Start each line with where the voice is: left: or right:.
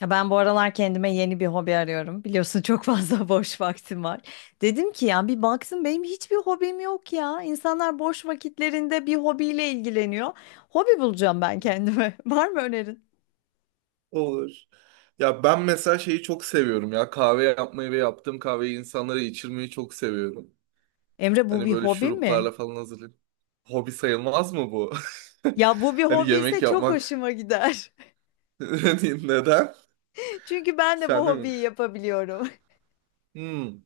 left: Ya ben bu aralar kendime yeni bir hobi arıyorum. Biliyorsun çok fazla boş vaktim var. Dedim ki ya bir baksın benim hiçbir hobim yok ya. İnsanlar boş vakitlerinde bir hobiyle ilgileniyor. Hobi bulacağım ben kendime. Var mı önerin?
right: Olur. Ya ben mesela şeyi çok seviyorum ya kahve yapmayı ve yaptığım kahveyi insanlara içirmeyi çok seviyorum.
left: Emre bu
right: Hani
left: bir
right: böyle
left: hobi
right: şuruplarla
left: mi?
right: falan hazırlayıp. Hobi sayılmaz mı bu?
left: Ya bu bir
right: Hani
left: hobi
right: yemek
left: ise çok
right: yapmak
left: hoşuma gider.
right: neden?
left: Çünkü ben de bu
right: Sen de mi?
left: hobiyi yapabiliyorum.
right: Hmm.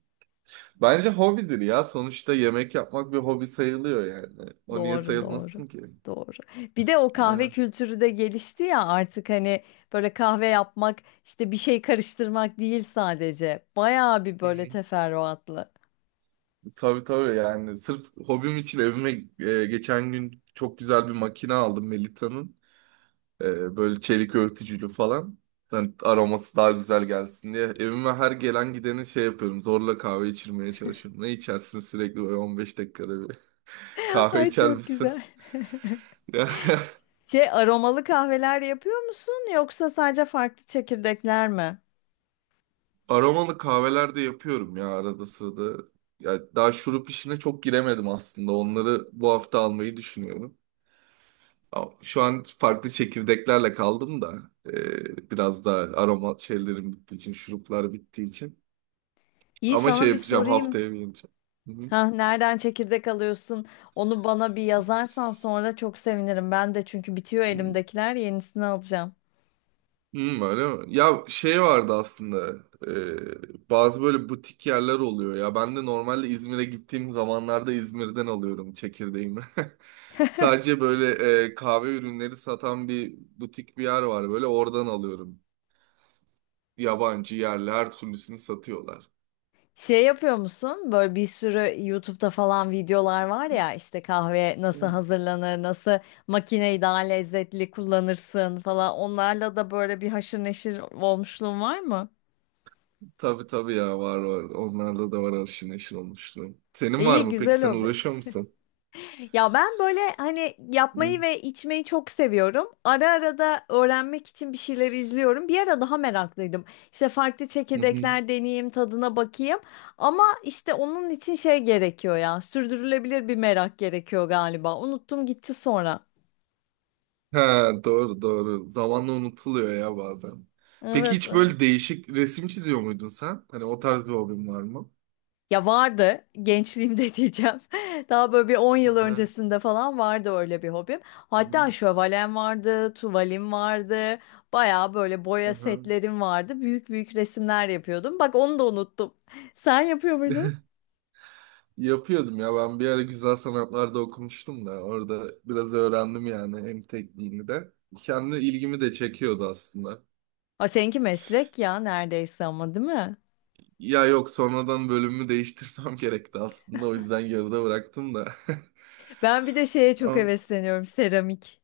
right: Bence hobidir ya. Sonuçta yemek yapmak bir hobi sayılıyor yani. O niye
left: Doğru, doğru.
right: sayılmasın ki?
left: Doğru. Bir de o kahve
right: Ya.
left: kültürü de gelişti ya artık hani böyle kahve yapmak işte bir şey karıştırmak değil sadece. Bayağı bir
right: Hı
left: böyle
right: hı.
left: teferruatlı.
right: Tabii tabii yani. Sırf hobim için evime geçen gün çok güzel bir makine aldım Melita'nın. Böyle çelik örtücülü falan. Yani aroması daha güzel gelsin diye. Evime her gelen gideni şey yapıyorum. Zorla kahve içirmeye çalışıyorum. Ne içersin sürekli böyle 15 dakikada bir. Kahve
left: Ay
right: içer
left: çok
right: misin?
left: güzel.
right: Ya,
left: Şey aromalı kahveler yapıyor musun yoksa sadece farklı çekirdekler mi?
right: aromalı kahveler de yapıyorum ya arada sırada. Ya daha şurup işine çok giremedim aslında. Onları bu hafta almayı düşünüyorum. Ama şu an farklı çekirdeklerle kaldım da. Biraz daha aroma şeylerim bittiği için, şuruplar bittiği için.
left: İyi
right: Ama şey
left: sana bir
right: yapacağım,
left: sorayım.
right: haftaya bir ineceğim. Hı hı.
left: Ha, nereden çekirdek alıyorsun? Onu bana bir yazarsan sonra çok sevinirim. Ben de çünkü bitiyor elimdekiler yenisini alacağım.
right: Hmm, öyle mi? Ya şey vardı aslında, bazı böyle butik yerler oluyor ya, ben de normalde İzmir'e gittiğim zamanlarda İzmir'den alıyorum çekirdeğimi. Sadece böyle kahve ürünleri satan bir butik bir yer var böyle, oradan alıyorum. Yabancı yerli her türlüsünü satıyorlar.
left: Şey yapıyor musun? Böyle bir sürü YouTube'da falan videolar var ya işte kahve nasıl
right: Hmm.
left: hazırlanır, nasıl makineyi daha lezzetli kullanırsın falan. Onlarla da böyle bir haşır neşir olmuşluğun var mı?
right: Tabii tabii ya, var var, onlarda da var arşın neşir olmuşluğu. Senin var
left: İyi,
right: mı peki,
left: güzel
right: sen
left: o.
right: uğraşıyor musun?
left: Ya ben böyle hani
right: Hı
left: yapmayı ve içmeyi çok seviyorum. Ara ara da öğrenmek için bir şeyler izliyorum. Bir ara daha meraklıydım. İşte farklı
right: hı.
left: çekirdekler deneyeyim, tadına bakayım. Ama işte onun için şey gerekiyor ya. Sürdürülebilir bir merak gerekiyor galiba. Unuttum gitti sonra.
right: Ha, doğru doğru. Zamanla unutuluyor ya bazen. Peki
left: Evet,
right: hiç
left: evet.
right: böyle değişik resim çiziyor muydun sen? Hani o tarz bir hobin var mı?
left: Ya vardı gençliğimde diyeceğim. Daha böyle bir 10 yıl
right: Aha.
left: öncesinde falan vardı öyle bir hobim. Hatta şövalem vardı, tuvalim vardı. Baya böyle boya
right: Aha.
left: setlerim vardı. Büyük büyük resimler yapıyordum. Bak onu da unuttum. Sen yapıyor muydun?
right: Yapıyordum ya, ben bir ara güzel sanatlarda okumuştum da, orada biraz öğrendim yani hem tekniğini de. Kendi ilgimi de çekiyordu aslında.
left: Ha seninki meslek ya neredeyse ama değil mi?
right: Ya yok, sonradan bölümümü değiştirmem gerekti aslında, o yüzden yarıda bıraktım da.
left: Ben bir de şeye çok
right: Ama
left: hevesleniyorum seramik.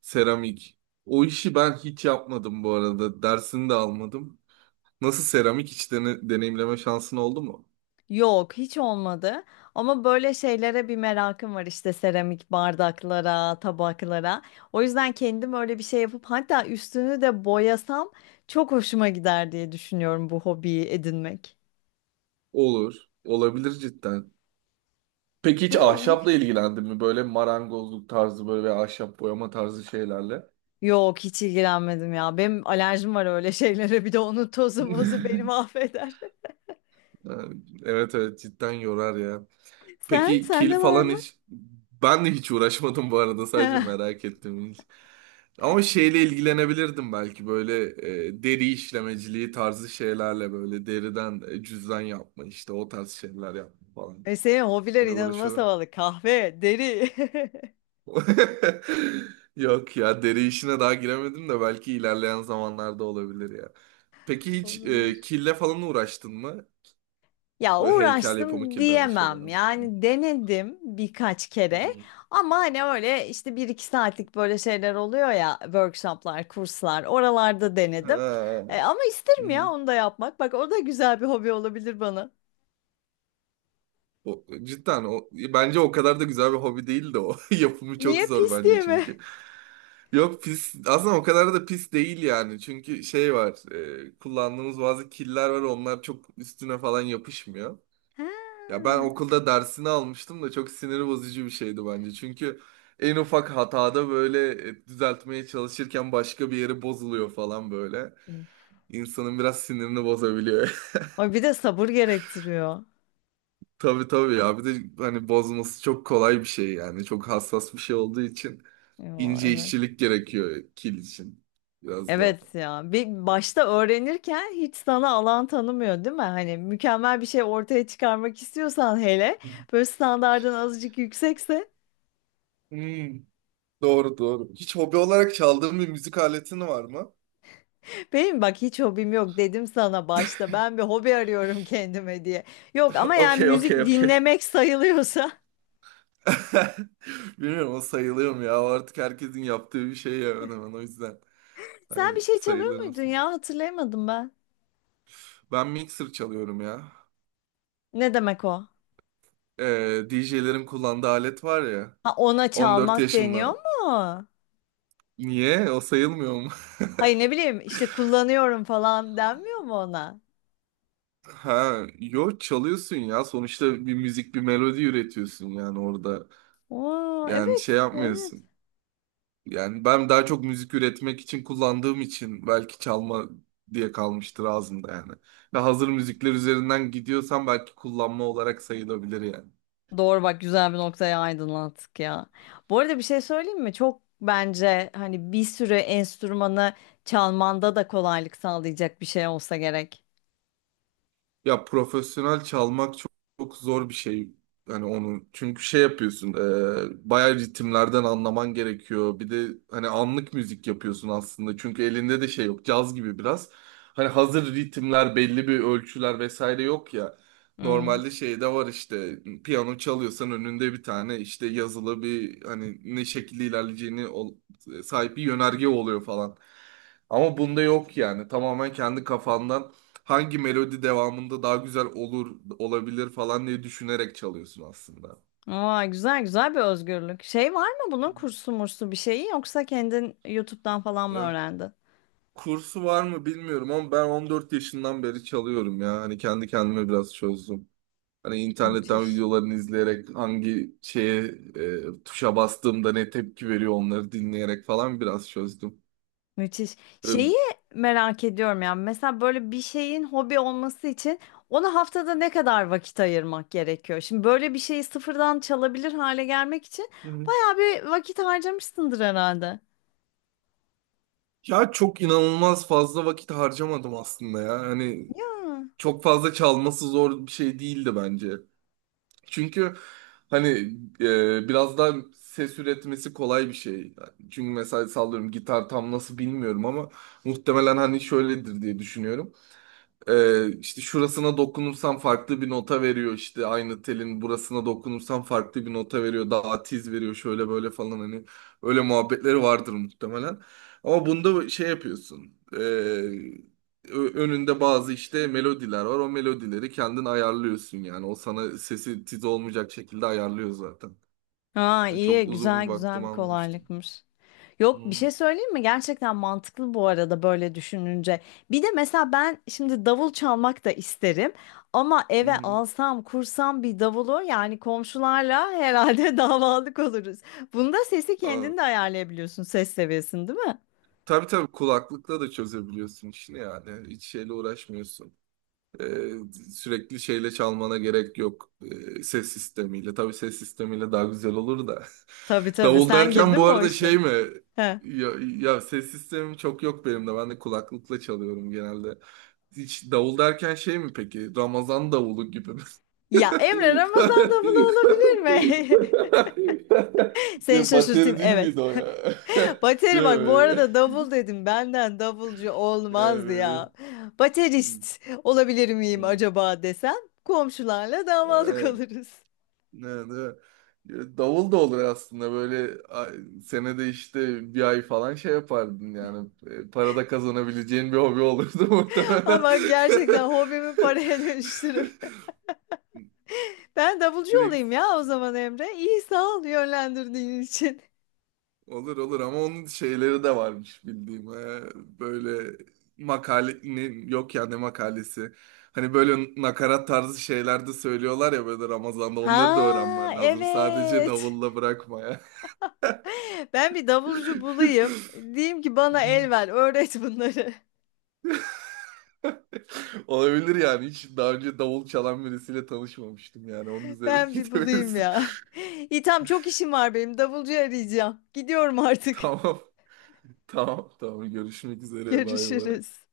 right: seramik. O işi ben hiç yapmadım bu arada. Dersini de almadım. Nasıl, seramik hiç deneyimleme şansın oldu mu?
left: Yok, hiç olmadı. Ama böyle şeylere bir merakım var işte seramik bardaklara, tabaklara. O yüzden kendim öyle bir şey yapıp hatta üstünü de boyasam çok hoşuma gider diye düşünüyorum bu hobiyi edinmek.
right: Olur. Olabilir cidden. Peki hiç
left: Değil mi? İyi
right: ahşapla
left: fikir.
right: ilgilendin mi? Böyle marangozluk tarzı böyle veya ahşap boyama tarzı şeylerle.
left: Yok, hiç ilgilenmedim ya. Benim alerjim var öyle şeylere. Bir de onun tozu mozu beni mahveder.
right: Evet evet, cidden yorar ya.
left: Sen,
right: Peki kil
left: sende var
right: falan
left: mı?
right: hiç... Ben de hiç uğraşmadım bu arada, sadece
left: Heh.
right: merak ettim. Ama şeyle ilgilenebilirdim belki, böyle deri işlemeciliği tarzı şeylerle, böyle deriden cüzdan yapma, işte o tarz şeyler yapma falan.
left: E senin hobiler
right: Hani
left: inanılmaz
right: uğraşıyorlar.
left: havalı. Kahve, deri.
right: Yok ya, deri işine daha giremedim de, belki ilerleyen zamanlarda olabilir ya. Peki hiç
left: Olabilir.
right: kille falan uğraştın mı?
left: Ya
right: Böyle heykel yapımı,
left: uğraştım
right: kil tarzı şeyler.
left: diyemem. Yani denedim birkaç
right: Hı
left: kere
right: hı.
left: ama hani öyle işte bir iki saatlik böyle şeyler oluyor ya workshoplar, kurslar oralarda denedim.
right: Ha.
left: Ama
right: Hı
left: isterim ya
right: hı.
left: onu da yapmak. Bak o da güzel bir hobi olabilir bana.
right: O cidden, o bence o kadar da güzel bir hobi değil de o. Yapımı çok
left: Niye
right: zor
left: pis
right: bence
left: diye mi?
right: çünkü. Yok pis, aslında o kadar da pis değil yani. Çünkü şey var, kullandığımız bazı killer var, onlar çok üstüne falan yapışmıyor.
left: Ha.
right: Ya ben okulda dersini almıştım da, çok sinir bozucu bir şeydi bence. Çünkü en ufak hatada böyle, düzeltmeye çalışırken başka bir yeri bozuluyor falan böyle. İnsanın biraz sinirini bozabiliyor.
left: Ay bir de sabır gerektiriyor.
right: Tabii tabii ya, bir de hani bozması çok kolay bir şey yani. Çok hassas bir şey olduğu için
left: Yo,
right: ince
left: evet.
right: işçilik gerekiyor kil için biraz daha.
left: Evet ya. Bir başta öğrenirken hiç sana alan tanımıyor değil mi? Hani mükemmel bir şey ortaya çıkarmak istiyorsan hele böyle standardın azıcık yüksekse
right: Hmm, doğru doğru. Hiç hobi olarak çaldığın bir müzik aletin var mı?
left: benim bak hiç hobim yok dedim sana başta. Ben bir hobi arıyorum kendime diye. Yok ama yani
right: Okey
left: müzik
right: okey okey.
left: dinlemek sayılıyorsa.
right: Bilmiyorum, o sayılıyor mu ya? O artık herkesin yaptığı bir şey ya, hemen hemen. O yüzden.
left: Sen bir
right: Hani
left: şey çalıyor
right: sayılır
left: muydun
right: mısın?
left: ya? Hatırlayamadım ben.
right: Ben mixer çalıyorum ya.
left: Ne demek o?
right: DJ'lerin kullandığı alet var ya.
left: Ha ona
right: 14
left: çalmak deniyor
right: yaşımda.
left: mu?
right: Niye? O sayılmıyor mu?
left: Hayır ne bileyim işte kullanıyorum falan denmiyor mu ona?
right: Ha, yo çalıyorsun ya. Sonuçta bir müzik, bir melodi üretiyorsun yani orada.
left: Oo,
right: Yani şey
left: evet, evet.
right: yapmıyorsun. Yani ben daha çok müzik üretmek için kullandığım için belki çalma diye kalmıştır ağzımda yani. Ve hazır müzikler üzerinden gidiyorsam belki kullanma olarak sayılabilir yani.
left: Doğru bak güzel bir noktaya aydınlattık ya. Bu arada bir şey söyleyeyim mi? Çok bence hani bir sürü enstrümanı çalmanda da kolaylık sağlayacak bir şey olsa gerek.
right: Ya profesyonel çalmak çok, çok zor bir şey. Hani onu çünkü şey yapıyorsun, bayağı ritimlerden anlaman gerekiyor. Bir de hani anlık müzik yapıyorsun aslında. Çünkü elinde de şey yok, caz gibi biraz. Hani hazır ritimler, belli bir ölçüler vesaire yok ya.
left: Hmm.
right: Normalde şeyde var, işte piyano çalıyorsan önünde bir tane işte yazılı bir, hani ne şekilde ilerleyeceğini sahip bir yönerge oluyor falan. Ama bunda yok yani. Tamamen kendi kafandan hangi melodi devamında daha güzel olur olabilir falan diye düşünerek çalıyorsun aslında.
left: Aa, güzel güzel bir özgürlük. Şey var mı bunun kursu mursu bir şeyi yoksa kendin YouTube'dan falan mı
right: Ya
left: öğrendin?
right: kursu var mı bilmiyorum, ama ben 14 yaşından beri çalıyorum ya. Hani kendi kendime biraz çözdüm. Hani internetten
left: Müthiş.
right: videolarını izleyerek hangi şeye, tuşa bastığımda ne tepki veriyor onları dinleyerek falan biraz çözdüm.
left: Müthiş.
right: E,
left: Şeyi merak ediyorum yani mesela böyle bir şeyin hobi olması için ona haftada ne kadar vakit ayırmak gerekiyor? Şimdi böyle bir şeyi sıfırdan çalabilir hale gelmek için
right: Hı hı.
left: bayağı bir vakit harcamışsındır herhalde.
right: Ya çok inanılmaz fazla vakit harcamadım aslında ya. Hani
left: Ya.
right: çok fazla çalması zor bir şey değildi bence. Çünkü hani biraz daha ses üretmesi kolay bir şey. Çünkü mesela sallıyorum, gitar tam nasıl bilmiyorum ama muhtemelen hani şöyledir diye düşünüyorum. İşte şurasına dokunursam farklı bir nota veriyor, işte aynı telin burasına dokunursam farklı bir nota veriyor, daha tiz veriyor şöyle böyle falan, hani öyle muhabbetleri vardır muhtemelen. Ama bunda şey yapıyorsun, önünde bazı işte melodiler var, o melodileri kendin ayarlıyorsun yani, o sana sesi tiz olmayacak şekilde ayarlıyor zaten.
left: Aa
right: Yani çok
left: iyi
right: uzun
left: güzel
right: bir
left: güzel
right: vaktimi
left: bir
right: almamıştım.
left: kolaylıkmış. Yok bir
right: Hı
left: şey söyleyeyim mi? Gerçekten mantıklı bu arada böyle düşününce. Bir de mesela ben şimdi davul çalmak da isterim ama
right: hı.
left: eve
right: Hı.
left: alsam kursam bir davulu yani komşularla herhalde davalık oluruz. Bunda sesi
right: Aa,
left: kendin de ayarlayabiliyorsun ses seviyesini değil mi?
right: tabii tabii, kulaklıkla da çözebiliyorsun işini yani, hiç şeyle uğraşmıyorsun. Ee, Sürekli şeyle çalmana gerek yok. Ses sistemiyle. Tabii ses sistemiyle daha güzel olur da.
left: Tabii tabii
right: Davul
left: sen
right: derken
left: girdin
right: bu
left: mi o
right: arada şey
left: işlere?
right: mi?
left: He.
right: Ya, ya ses sistemim çok yok benim de. Ben de kulaklıkla çalıyorum genelde. Hiç davul derken şey mi peki? Ramazan davulu gibi mi?
left: Ya Emre Ramazan davulu olabilir mi? Seni
right: Ya
left: şaşırtayım
right: bateri değil
left: evet.
right: miydi o ya?
left: Bateri
right: Değil
left: bak bu
right: mi?
left: arada davul dedim. Benden davulcu
right: Yani
left: olmaz
right: böyle-
left: ya.
right: Hmm,
left: Baterist olabilir miyim acaba desem komşularla davalık
right: hmm.
left: oluruz.
right: Ne, ne- Davul da olur aslında, böyle ay- senede işte bir ay falan şey yapardın yani. Para da kazanabileceğin bir hobi olurdu muhtemelen.
left: Ama gerçekten hobimi paraya dönüştürüp ben davulcu olayım
right: Direkt
left: ya o zaman Emre. İyi sağ ol yönlendirdiğin için.
right: olur olur, ama onun şeyleri de varmış bildiğim. Böyle makale ne- yok ya ne makalesi, hani böyle nakarat tarzı şeyler de söylüyorlar ya böyle Ramazan'da, onları da
left: Ha
right: öğrenmen lazım, sadece
left: evet.
right: davulla bırakma ya.
left: Ben bir davulcu bulayım. Diyeyim ki bana el ver, öğret bunları.
right: Olabilir yani. Hiç daha önce davul çalan birisiyle tanışmamıştım yani. Onun üzerine
left: Ben bir bulayım
right: gidebiliriz.
left: ya. İyi tamam çok işim var benim. Davulcu arayacağım. Gidiyorum artık.
right: Tamam. Tamam. Tamam. Görüşmek üzere. Bay bay.
left: Görüşürüz.